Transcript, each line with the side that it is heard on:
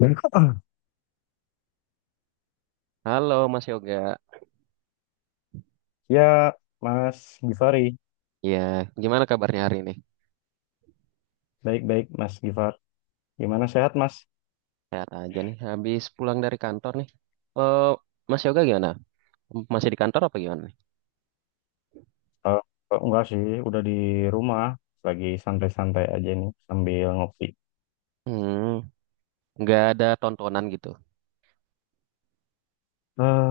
right: Halo Mas Yoga,
left: Ya, Mas Givari.
right: ya gimana kabarnya hari ini?
left: Baik-baik, Mas Givar. Gimana sehat, Mas?
right: Sehat aja nih, habis pulang dari kantor nih. Eh, Mas Yoga gimana? Masih di kantor apa gimana nih?
left: Eh, enggak sih, udah di rumah. Lagi santai-santai aja nih, sambil ngopi.
right: Hmm, nggak ada tontonan gitu.
left: eh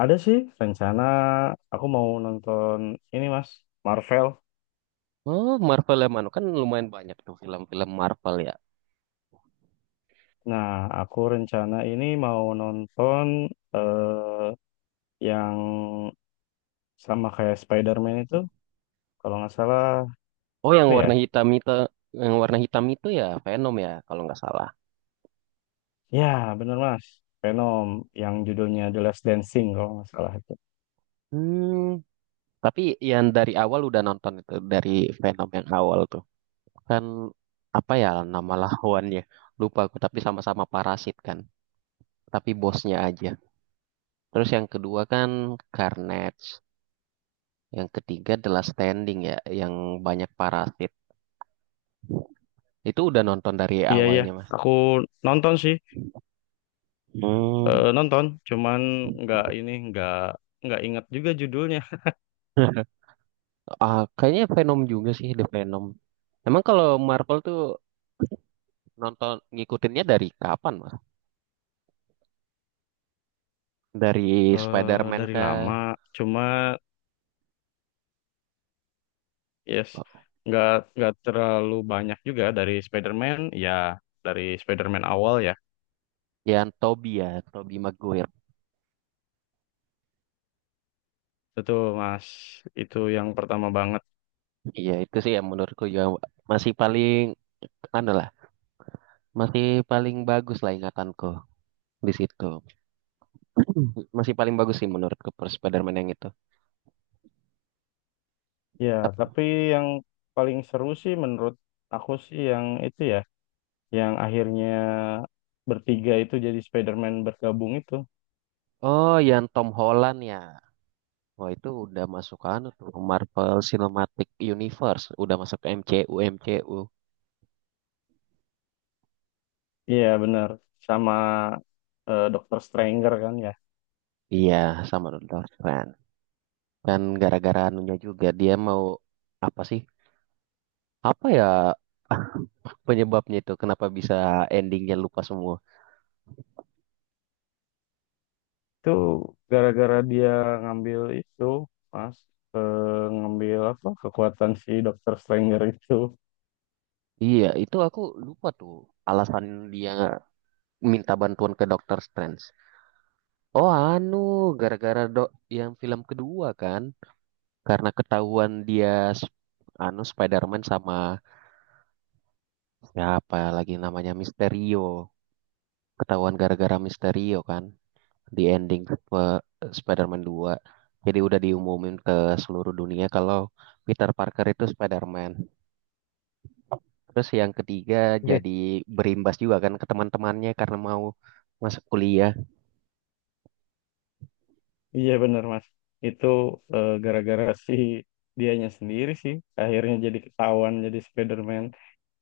left: ada sih rencana aku mau nonton ini, Mas. Marvel.
right: Oh, Marvel ya Manu, kan lumayan banyak tuh film-film Marvel ya.
left: Nah, aku rencana ini mau nonton eh yang sama kayak Spider-Man itu. Kalau nggak salah,
right: Oh,
left: apa ya?
right: yang warna hitam itu ya Venom ya, kalau nggak salah.
left: Ya, bener, Mas. Venom, yang judulnya The Last Dancing, kalau nggak salah.
right: Hmm, tapi yang dari awal udah nonton itu, dari Venom yang awal tuh. Kan apa ya nama lawannya? Lupa aku, tapi sama-sama parasit kan. Tapi bosnya aja. Terus yang kedua kan Carnage. Yang ketiga adalah Standing ya, yang banyak parasit. Itu udah nonton dari
left: Iya iya,
right: awalnya, Mas.
left: aku nonton sih.
right: Hmm,
left: Nonton, cuman nggak ini nggak ingat juga judulnya.
right: kayaknya Venom juga sih, The Venom. Emang kalau Marvel tuh nonton ngikutinnya dari kapan, Mas? Dari
left: Eh,
right: Spider-Man
left: dari
right: kah?
left: lama. Cuma yes nggak nggak terlalu banyak juga dari Spider-Man, ya dari Spider-Man awal ya.
right: Yang Tobey ya, Tobey Maguire.
left: Betul Mas, itu yang pertama banget.
right: Iya, itu sih yang menurutku juga masih paling anu lah, masih paling bagus lah ingatanku di situ. Masih paling bagus sih menurutku per Spider-Man yang itu.
left: Ya,
right: Tep-
left: tapi yang paling seru sih menurut aku sih yang itu ya, yang akhirnya bertiga itu jadi Spider-Man bergabung itu.
right: Oh, yang Tom Holland ya. Wah, itu udah masuk anu tuh Marvel Cinematic Universe, udah masuk ke MCU MCU.
left: Iya benar, sama Dokter Stranger kan ya.
right: Iya, sama Doctor Strange. Dan gara-gara anunya juga dia mau apa sih? Apa ya penyebabnya itu kenapa bisa endingnya lupa semua?
left: Itu gara-gara dia ngambil itu Mas, eh, ngambil apa kekuatan si Dokter Stranger itu.
right: Iya, itu aku lupa tuh alasan dia minta bantuan ke Doctor Strange. Oh, anu gara-gara dok yang film kedua kan karena ketahuan dia sp- anu Spider-Man sama ya apalagi namanya Misterio. Ketahuan gara-gara Misterio kan di ending Spider-Man 2. Jadi udah diumumin ke seluruh dunia kalau Peter Parker itu Spider-Man. Terus yang ketiga
left: Iya.
right: jadi berimbas juga kan ke teman-temannya karena mau masuk kuliah.
left: Iya, benar Mas. Itu gara-gara si dianya sendiri sih akhirnya jadi ketahuan jadi Spider-Man.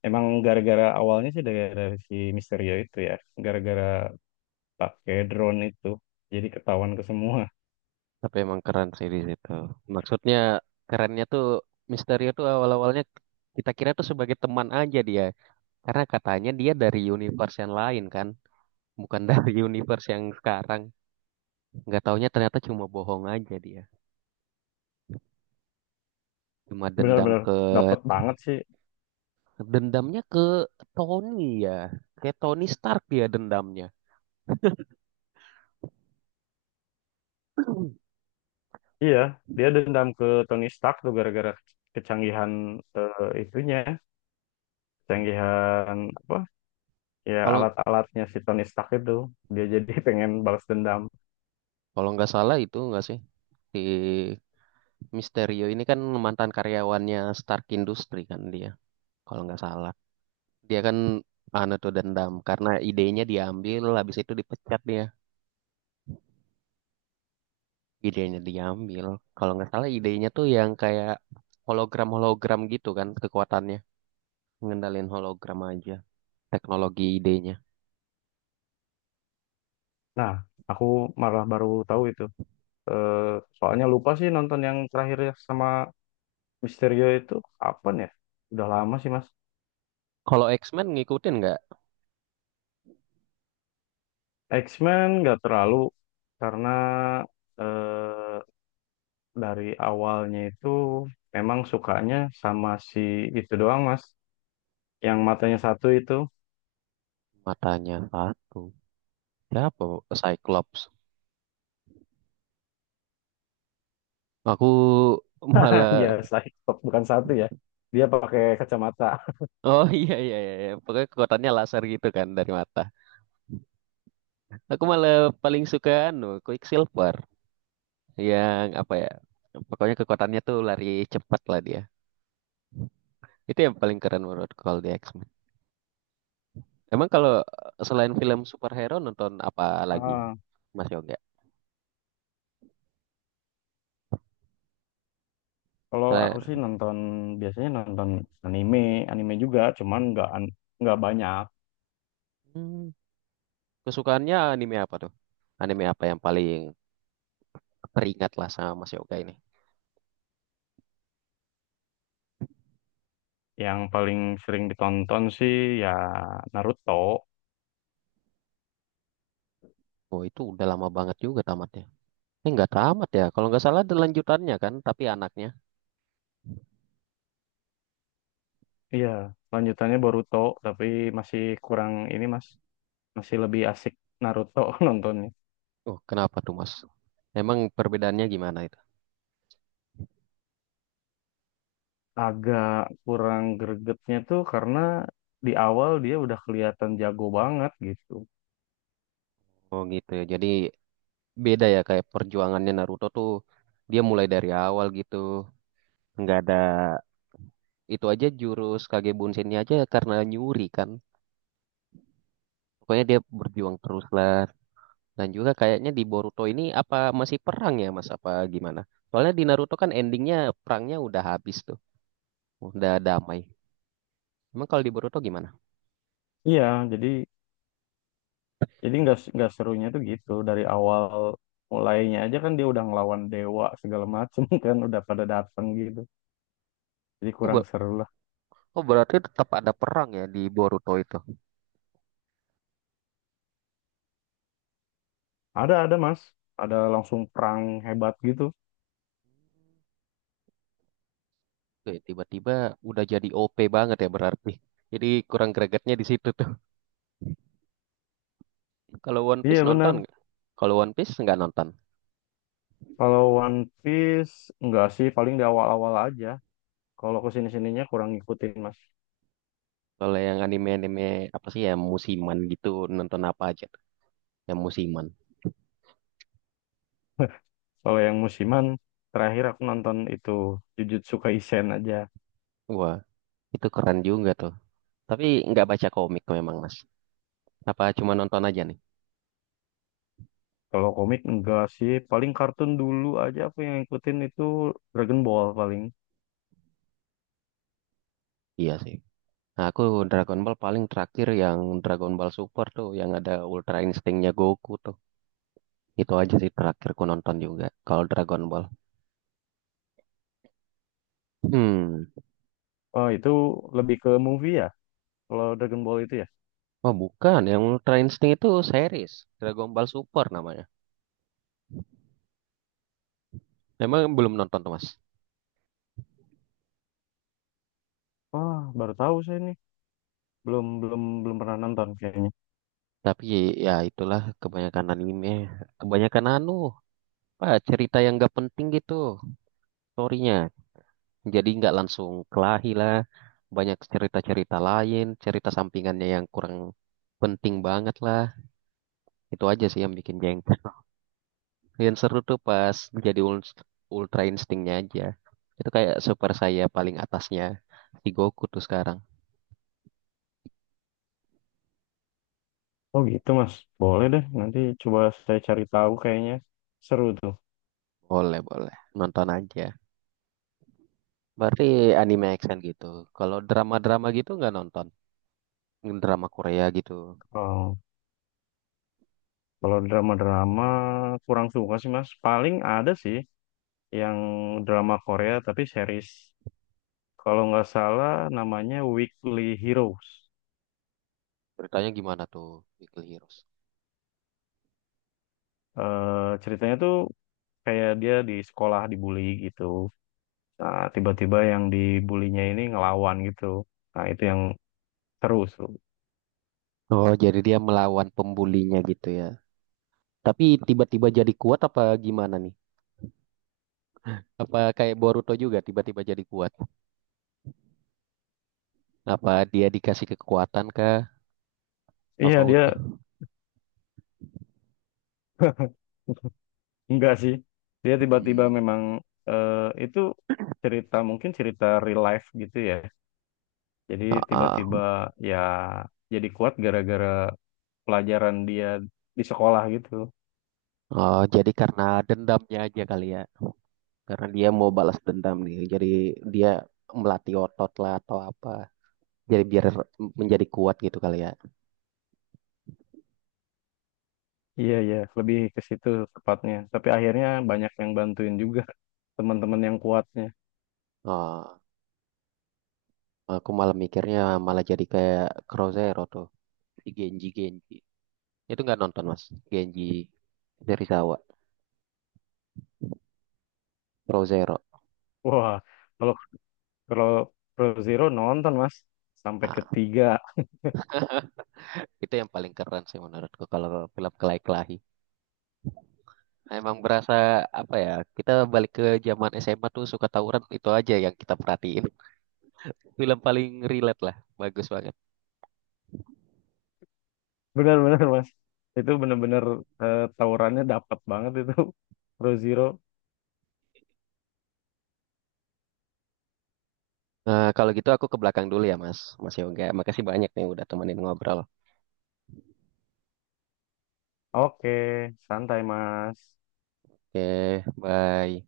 left: Emang gara-gara awalnya sih dari si Misterio itu ya. Gara-gara pakai drone itu jadi ketahuan ke semua.
right: Tapi emang keren sih di situ. Maksudnya kerennya tuh Misterio tuh awal-awalnya kita kira tuh sebagai teman aja dia. Karena katanya dia dari universe yang lain kan. Bukan dari universe yang sekarang. Nggak taunya ternyata cuma bohong aja dia, cuma
left: Benar-benar dapet banget sih.
right: dendamnya ke Tony ya, ke Tony Stark ya dendamnya.
left: Iya, dia dendam ke Tony Stark tuh gara-gara kecanggihan itunya, kecanggihan apa? Ya
right: kalau
left: alat-alatnya si Tony Stark itu. Dia jadi pengen balas dendam.
right: kalau nggak salah itu nggak sih, di Mysterio ini kan mantan karyawannya Stark Industry kan dia, kalau nggak salah dia kan anu tuh dendam karena idenya diambil, habis itu dipecat dia, idenya diambil kalau nggak salah idenya tuh yang kayak hologram hologram gitu kan kekuatannya, ngendalin hologram aja teknologi idenya.
left: Nah, aku malah baru tahu itu. Eh, Soalnya lupa sih nonton yang terakhir ya sama Misterio itu, kapan ya? Udah lama sih, Mas.
right: Kalau X-Men ngikutin nggak
left: X-Men nggak terlalu, karena eh, dari awalnya itu memang sukanya sama si itu doang, Mas. Yang matanya satu itu.
right: matanya satu? Siapa? Cyclops. Aku
left: Ya
right: malah
left: stop, bukan satu ya, dia pakai kacamata.
right: oh iya iya iya iya. Pokoknya kekuatannya laser gitu kan dari mata. Aku malah paling suka anu Quicksilver yang apa ya? Pokoknya kekuatannya tuh lari cepat lah dia. Itu yang paling keren menurut kalau di X-Men. Emang kalau selain film superhero nonton apa lagi?
left: ah
right: Mas Yoga?
left: Kalau
right: Saya.
left: aku sih nonton, biasanya nonton anime. Anime juga cuman nggak nggak banyak.
right: hmm, Kesukaannya anime apa tuh? Anime apa yang paling teringat lah sama Mas Yoga ini?
left: Yang paling sering ditonton sih ya Naruto.
right: Oh itu udah lama banget juga tamatnya. Ini nggak tamat ya. Kalau nggak salah ada lanjutannya kan, tapi anaknya.
left: Iya, lanjutannya Boruto, tapi masih kurang ini mas, masih lebih asik Naruto nontonnya.
right: Oh kenapa tuh Mas? Emang perbedaannya gimana itu?
left: Agak kurang gregetnya tuh karena di awal dia udah kelihatan jago banget gitu.
right: Oh gitu ya. Jadi beda ya kayak perjuangannya Naruto tuh dia mulai dari awal gitu. Nggak ada, itu aja jurus Kage Bunshin-nya aja karena nyuri kan. Pokoknya dia berjuang terus lah. Dan juga kayaknya di Boruto ini apa masih perang ya Mas apa gimana? Soalnya di Naruto kan endingnya perangnya udah habis tuh. Udah damai. Emang kalau di Boruto gimana?
left: Iya, jadi Jadi nggak, serunya tuh gitu dari awal mulainya aja kan dia udah ngelawan dewa segala macem kan udah pada dateng gitu. Jadi kurang
right: Oh,
left: seru lah.
right: oh berarti tetap ada perang ya di Boruto itu.
left: Ada Mas, ada langsung perang hebat gitu.
right: Oke, tiba-tiba udah jadi OP banget ya berarti. Jadi kurang gregetnya di situ tuh. Kalau One Piece
left: Iya
right: nonton
left: benar.
right: nggak? Kalau One Piece nggak nonton.
left: Kalau One Piece enggak sih, paling di awal-awal aja. Kalau ke sini-sininya kurang ngikutin Mas.
right: Kalau yang anime-anime apa sih ya musiman gitu nonton apa aja tuh? Yang musiman.
left: Kalau yang musiman, terakhir aku nonton itu Jujutsu Kaisen aja.
right: Wah itu keren juga tuh. Tapi nggak baca komik memang Mas. Apa cuma nonton aja nih?
left: Kalau komik enggak sih, paling kartun dulu aja aku yang ngikutin itu Dragon Ball paling.
right: Iya sih. Nah, aku Dragon Ball paling terakhir yang Dragon Ball Super tuh yang ada Ultra Instinct-nya Goku tuh. Itu aja sih terakhir ku nonton juga kalau Dragon Ball. Hmm.
left: Oh, itu lebih ke movie ya? Kalau Dragon Ball itu ya?
right: Oh, bukan. Yang Ultra Instinct itu series. Dragon Ball Super namanya. Memang belum nonton tuh, Mas.
left: Wah, baru tahu saya nih. Belum, belum, belum pernah nonton kayaknya.
right: Tapi ya itulah kebanyakan anime. Kebanyakan anu, apa, cerita yang gak penting gitu storynya. Jadi nggak langsung kelahi lah. Banyak cerita-cerita lain, cerita sampingannya yang kurang penting banget lah. Itu aja sih yang bikin jengkel. Yang seru tuh pas jadi Ultra Instinct-nya aja. Itu kayak super saya paling atasnya si Goku tuh sekarang.
left: Oh gitu Mas. Boleh deh. Nanti coba saya cari tahu, kayaknya seru tuh.
right: Boleh, boleh. Nonton aja. Berarti anime action gitu. Kalau drama-drama gitu nggak nonton? Drama Korea gitu.
left: Kalau kalau drama-drama kurang suka sih Mas. Paling ada sih yang drama Korea tapi series. Kalau nggak salah namanya Weekly Heroes.
right: Ceritanya gimana tuh, Weekly Heroes?
left: Eh, ceritanya tuh kayak dia di sekolah dibully gitu. Nah, tiba-tiba yang dibulinya ini ngelawan gitu. Nah, itu yang seru, seru.
right: Oh, jadi dia melawan pembulinya gitu ya. Tapi tiba-tiba jadi kuat apa gimana nih? Apa kayak Boruto juga tiba-tiba jadi kuat? Apa dia dikasih kekuatan kah?
left: Iya,
right: Tokoh
left: dia
right: utama.
left: enggak sih. Dia tiba-tiba
right: Hmm.
left: memang eh, itu cerita, mungkin cerita real life gitu ya. Jadi
right: Ah,
left: tiba-tiba
right: ah.
left: ya jadi kuat gara-gara pelajaran dia di sekolah gitu.
right: Oh, jadi karena dendamnya aja kali ya. Karena dia mau balas dendam nih. Jadi dia melatih otot lah atau apa. Jadi biar menjadi kuat gitu kali ya.
left: Iya, iya, lebih ke situ tepatnya. Tapi akhirnya banyak yang bantuin juga, teman-teman yang kuatnya.
right: Oh, aku malah mikirnya malah jadi kayak Crozero tuh di Genji Genji. Itu nggak nonton mas, Genji Serizawa, Crozero.
left: Wah, kalau kalau Pro Zero nonton, Mas, sampai
right: Nah,
left: ketiga.
right: itu yang paling keren sih menurutku kalau film kelahi-kelahi. Emang berasa apa ya? Kita balik ke zaman SMA tuh suka tawuran itu aja yang kita perhatiin. Film paling relate lah, bagus banget.
left: Benar-benar mas, itu benar-benar tawurannya dapat banget itu. Pro Zero.
right: Eh, kalau gitu aku ke belakang dulu ya Mas, Mas Yoga. Makasih banyak nih udah temenin ngobrol.
left: Oke, santai mas.
right: Oke, bye.